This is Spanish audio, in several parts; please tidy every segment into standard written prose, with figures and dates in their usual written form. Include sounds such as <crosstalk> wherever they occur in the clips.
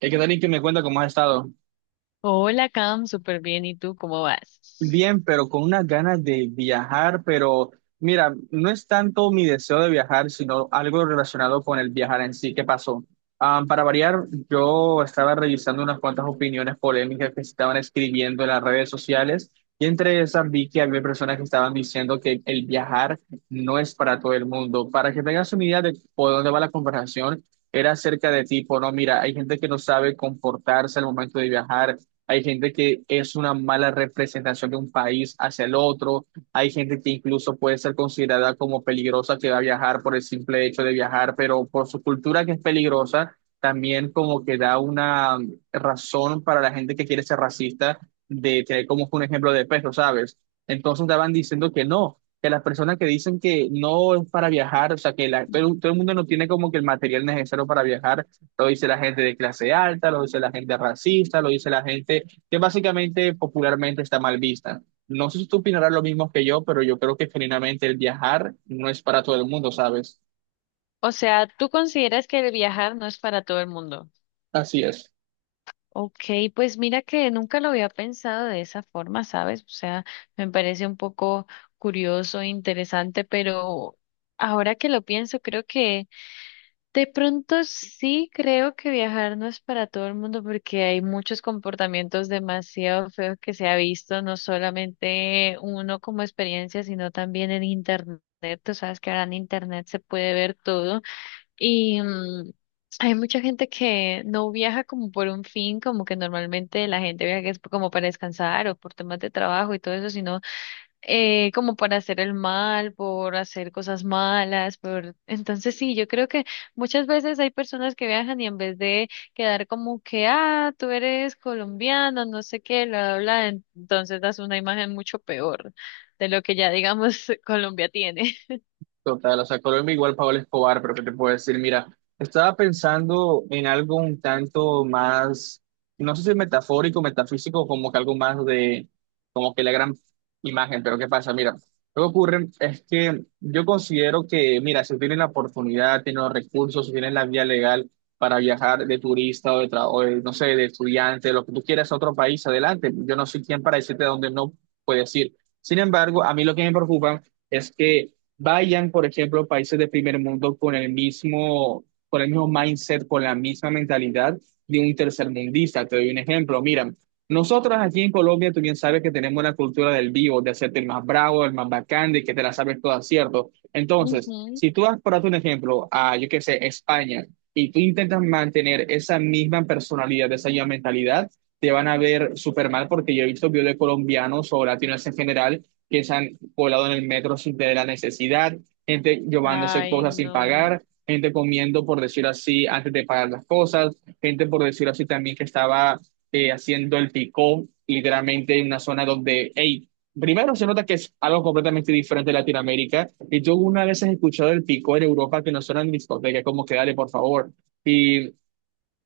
¿Qué tal y que me cuenta cómo has estado? Hola, Cam, súper bien. ¿Y tú cómo vas? Bien, pero con unas ganas de viajar, pero mira, no es tanto mi deseo de viajar, sino algo relacionado con el viajar en sí. ¿Qué pasó? Ah, para variar, yo estaba revisando unas cuantas opiniones polémicas que se estaban escribiendo en las redes sociales y entre esas vi que había personas que estaban diciendo que el viajar no es para todo el mundo. Para que tengas una idea de por dónde va la conversación, era acerca de tipo, no, mira, hay gente que no sabe comportarse al momento de viajar, hay gente que es una mala representación de un país hacia el otro, hay gente que incluso puede ser considerada como peligrosa que va a viajar por el simple hecho de viajar, pero por su cultura que es peligrosa, también como que da una razón para la gente que quiere ser racista de tener como un ejemplo de peso, ¿sabes? Entonces estaban diciendo que no, que las personas que dicen que no es para viajar, o sea, que todo el mundo no tiene como que el material necesario para viajar, lo dice la gente de clase alta, lo dice la gente racista, lo dice la gente que básicamente popularmente está mal vista. No sé si tú opinarás lo mismo que yo, pero yo creo que genuinamente el viajar no es para todo el mundo, ¿sabes? O sea, ¿tú consideras que el viajar no es para todo el mundo? Así es. Ok, pues mira que nunca lo había pensado de esa forma, ¿sabes? O sea, me parece un poco curioso, e interesante, pero ahora que lo pienso, creo que de pronto sí creo que viajar no es para todo el mundo porque hay muchos comportamientos demasiado feos que se ha visto, no solamente uno como experiencia, sino también en internet. Tú sabes que ahora en internet se puede ver todo y hay mucha gente que no viaja como por un fin, como que normalmente la gente viaja que es como para descansar o por temas de trabajo y todo eso, sino como para hacer el mal, por hacer cosas malas, por... Entonces sí, yo creo que muchas veces hay personas que viajan y en vez de quedar como que, ah, tú eres colombiano, no sé qué, bla, bla, bla, entonces das una imagen mucho peor de lo que ya, digamos, <laughs> Colombia tiene. Total, o sea, Colombia igual Pablo Escobar, pero ¿qué te puedo decir? Mira, estaba pensando en algo un tanto más, no sé si metafórico, metafísico, como que algo más de, como que la gran imagen, pero ¿qué pasa? Mira, lo que ocurre es que yo considero que, mira, si tienen la oportunidad, tienen los recursos, si tienen la vía legal para viajar de turista o de, no sé, de estudiante, lo que tú quieras a otro país, adelante. Yo no soy quien para decirte a dónde no puedes ir. Sin embargo, a mí lo que me preocupa es que vayan, por ejemplo, países de primer mundo con el mismo mindset, con la misma mentalidad de un tercermundista. Te doy un ejemplo. Mira, nosotros aquí en Colombia, tú bien sabes que tenemos la cultura del vivo, de hacerte el más bravo, el más bacán, de que te la sabes toda, ¿cierto? <laughs> Entonces, Ujú. si tú vas, por darte un ejemplo, a, yo qué sé, España, y tú intentas mantener esa misma personalidad, esa misma mentalidad, te van a ver súper mal porque yo he visto videos de colombianos o latinos en general que se han colado en el metro sin tener la necesidad, gente llevándose Ay, cosas sin no. pagar, gente comiendo, por decirlo así, antes de pagar las cosas, gente, por decirlo así, también que estaba haciendo el picó, literalmente en una zona donde, hey, primero se nota que es algo completamente diferente de Latinoamérica, y yo una vez he escuchado el picó en Europa que no suena en discoteca, como que dale, por favor. Y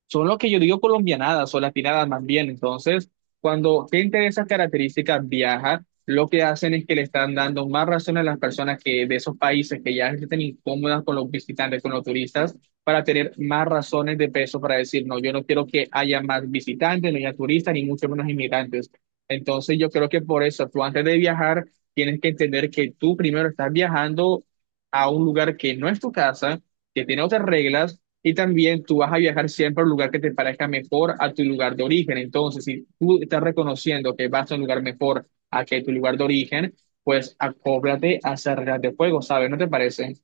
son lo que yo digo colombianadas o latinadas más bien. Entonces, cuando gente de esas características viaja, lo que hacen es que le están dando más razón a las personas que de esos países que ya se sienten incómodas con los visitantes, con los turistas, para tener más razones de peso para decir, no, yo no quiero que haya más visitantes, no haya turistas, ni mucho menos inmigrantes. Entonces, yo creo que por eso, tú antes de viajar, tienes que entender que tú primero estás viajando a un lugar que no es tu casa, que tiene otras reglas y también tú vas a viajar siempre al lugar que te parezca mejor a tu lugar de origen. Entonces, si tú estás reconociendo que vas a un lugar mejor a que tu lugar de origen, pues acóblate a hacer reglas de juego, ¿sabes? ¿No te parece?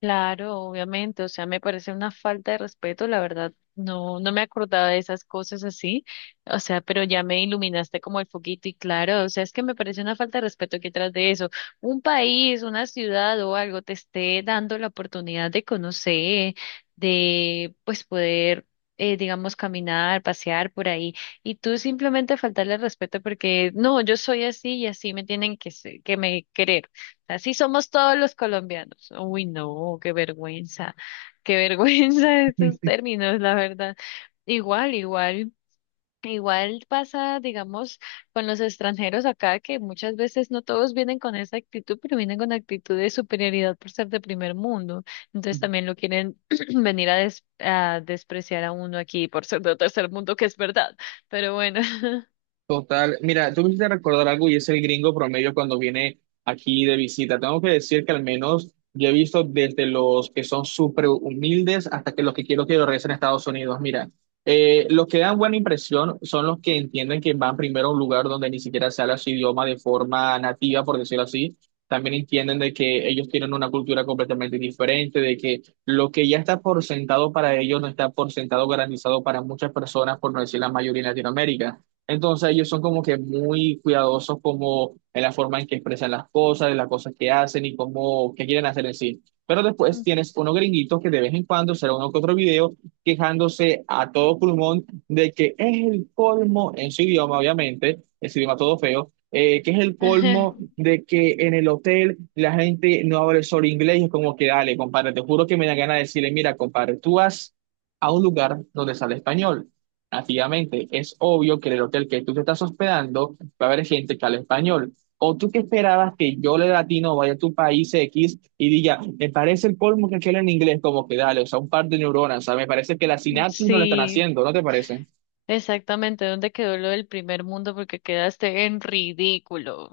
Claro, obviamente, o sea, me parece una falta de respeto, la verdad, no me acordaba de esas cosas así, o sea, pero ya me iluminaste como el foquito y claro, o sea, es que me parece una falta de respeto que tras de eso, un país, una ciudad o algo te esté dando la oportunidad de conocer, de pues poder, digamos, caminar, pasear por ahí, y tú simplemente faltarle el respeto porque, no, yo soy así y así me tienen que, que me querer. Así somos todos los colombianos. Uy, no, qué vergüenza <laughs> estos términos, la verdad. Igual, igual, igual pasa, digamos, con los extranjeros acá, que muchas veces no todos vienen con esa actitud, pero vienen con actitud de superioridad por ser de primer mundo. Entonces también lo quieren <clears throat> venir a, a despreciar a uno aquí por ser de tercer mundo, que es verdad. Pero bueno. Total, mira, tú me hiciste recordar algo y es el gringo promedio cuando viene aquí de visita. Tengo que decir que al menos yo he visto desde los que son súper humildes hasta que los que quiero que regresen a Estados Unidos. Mira, los que dan buena impresión son los que entienden que van primero a un lugar donde ni siquiera se habla su idioma de forma nativa, por decirlo así. También entienden de que ellos tienen una cultura completamente diferente, de que lo que ya está por sentado para ellos no está por sentado garantizado para muchas personas, por no decir la mayoría en Latinoamérica. Entonces ellos son como que muy cuidadosos como en la forma en que expresan las cosas, en las cosas que hacen y cómo, qué quieren hacer en sí. Pero después <laughs> tienes unos gringuitos que de vez en cuando será uno que otro video quejándose a todo pulmón de que es el colmo en su idioma, obviamente, es idioma todo feo, que es el colmo <laughs> de que en el hotel la gente no habla solo inglés, es como que dale, compadre, te juro que me da ganas de decirle, mira, compadre, tú vas a un lugar donde sale español nativamente. Es obvio que en el hotel que tú te estás hospedando va a haber gente que habla español. ¿O tú qué esperabas que yo, le latino, vaya a tu país X y diga, me parece el colmo que aquel en inglés, como que dale, o sea, un par de neuronas, o sea, me parece que la sinapsis no la están Sí, haciendo, ¿no te parece? exactamente, ¿dónde quedó lo del primer mundo? Porque quedaste en ridículo.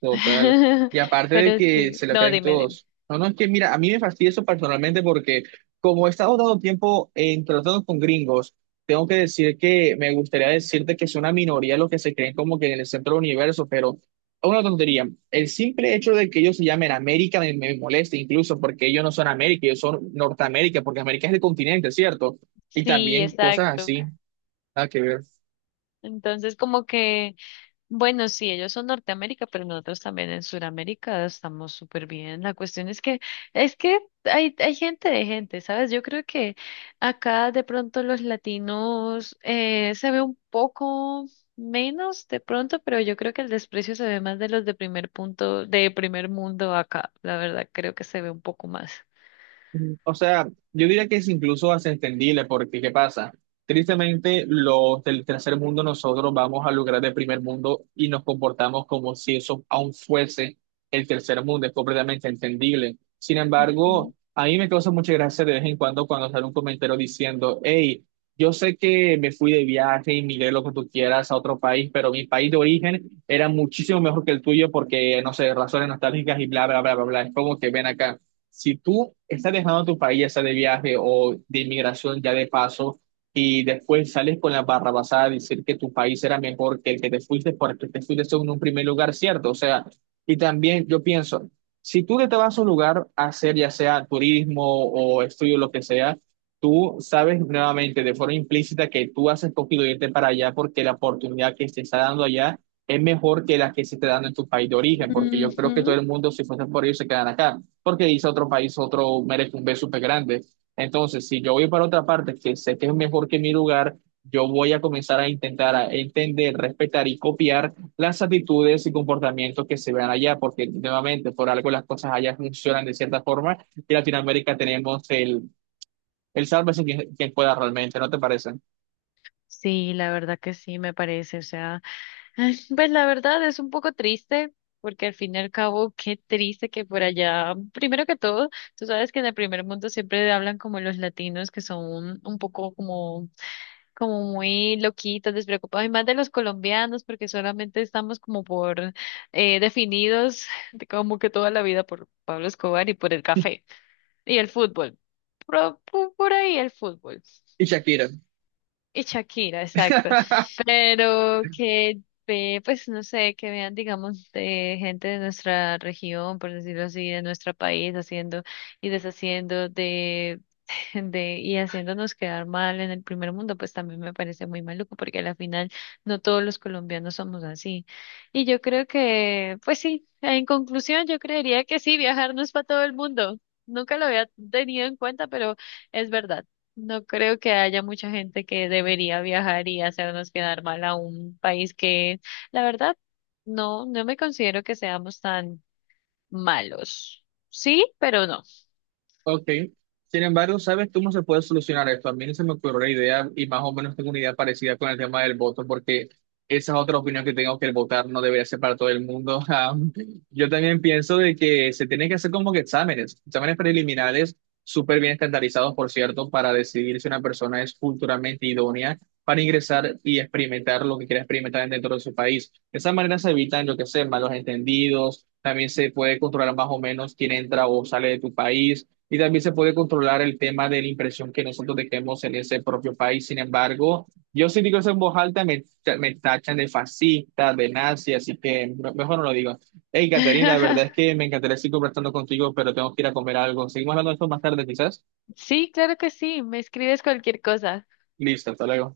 Total. <laughs> Y aparte de Pero que sí, se lo no, creen dime, dime. todos. No, no, es que mira, a mí me fastidia eso personalmente porque como he estado dando tiempo en tratando con gringos, tengo que decir que me gustaría decirte que es una minoría los que se creen como que en el centro del universo, pero es una tontería. El simple hecho de que ellos se llamen América me molesta incluso porque ellos no son América, ellos son Norteamérica, porque América es el continente, ¿cierto? Y Sí, también cosas exacto. así, nada que ver. Entonces, como que bueno, sí, ellos son Norteamérica, pero nosotros también en Sudamérica estamos súper bien. La cuestión es que hay gente de gente, ¿sabes? Yo creo que acá de pronto los latinos se ve un poco menos de pronto, pero yo creo que el desprecio se ve más de los de primer punto, de primer mundo acá. La verdad, creo que se ve un poco más. O sea, yo diría que es incluso hasta entendible porque ¿qué pasa? Tristemente, los del tercer mundo nosotros vamos al lugar del primer mundo y nos comportamos como si eso aún fuese el tercer mundo, es completamente entendible. Sin Ujú. embargo, a mí me causa mucha gracia de vez en cuando cuando sale un comentario diciendo, hey, yo sé que me fui de viaje y migré lo que tú quieras a otro país, pero mi país de origen era muchísimo mejor que el tuyo porque, no sé, razones nostálgicas y bla, bla, bla, bla, bla. Es como que ven acá. Si tú estás dejando tu país, ya sea de viaje o de inmigración, ya de paso, y después sales con la barra basada a decir que tu país era mejor que el que te fuiste porque te fuiste en un primer lugar, ¿cierto? O sea, y también yo pienso, si tú te vas a un lugar a hacer ya sea turismo o estudio, lo que sea, tú sabes nuevamente de forma implícita que tú has escogido irte para allá porque la oportunidad que se está dando allá es mejor que la que se está dando en tu país de origen, porque yo creo que todo Ujú. el mundo, si fuese por ello, se quedan acá porque dice otro país, otro merece un B súper grande. Entonces, si yo voy para otra parte que sé que es mejor que mi lugar, yo voy a comenzar a intentar a entender, respetar y copiar las actitudes y comportamientos que se vean allá, porque nuevamente, por algo las cosas allá funcionan de cierta forma y en Latinoamérica tenemos el sálvese quien pueda realmente, ¿no te parece? Sí, la verdad que sí, me parece. O sea, ay, pues la verdad es un poco triste, porque al fin y al cabo, qué triste que por allá, primero que todo, tú sabes que en el primer mundo siempre hablan como los latinos que son un poco como, como muy loquitos, despreocupados, y más de los colombianos, porque solamente estamos como por definidos de como que toda la vida por Pablo Escobar y por el café y el fútbol. Por, por ahí el fútbol. Y Shakira. Y Shakira, exacto. <laughs> Pero que, ve, pues no sé, que vean, digamos, de gente de nuestra región, por decirlo así, de nuestro país, haciendo y deshaciendo de, <laughs> de, y haciéndonos quedar mal en el primer mundo, pues también me parece muy maluco, porque a la final no todos los colombianos somos así. Y yo creo que, pues sí, en conclusión, yo creería que sí, viajar no es para todo el mundo. Nunca lo había tenido en cuenta, pero es verdad. No creo que haya mucha gente que debería viajar y hacernos quedar mal a un país que, la verdad, no me considero que seamos tan malos. Sí, pero no. Ok. Sin embargo, ¿sabes cómo se puede solucionar esto? A mí se me ocurrió la idea y más o menos tengo una idea parecida con el tema del voto, porque esa es otra opinión que tengo que el votar no debería ser para todo el mundo. <laughs> Yo también pienso de que se tienen que hacer como que exámenes, exámenes preliminares, súper bien estandarizados, por cierto, para decidir si una persona es culturalmente idónea para ingresar y experimentar lo que quiera experimentar dentro de su país. De esa manera se evitan, lo que sé, malos entendidos, también se puede controlar más o menos quién entra o sale de tu país y también se puede controlar el tema de la impresión que nosotros dejemos en ese propio país. Sin embargo, yo si digo eso en voz alta, me tachan de fascista, de nazi, así que mejor no lo digo. Hey, Caterina, la verdad <laughs> es que me encantaría seguir conversando contigo, pero tengo que ir a comer algo. Seguimos hablando de esto más tarde, quizás. Sí, claro que sí, me escribes cualquier cosa. Listo, hasta luego.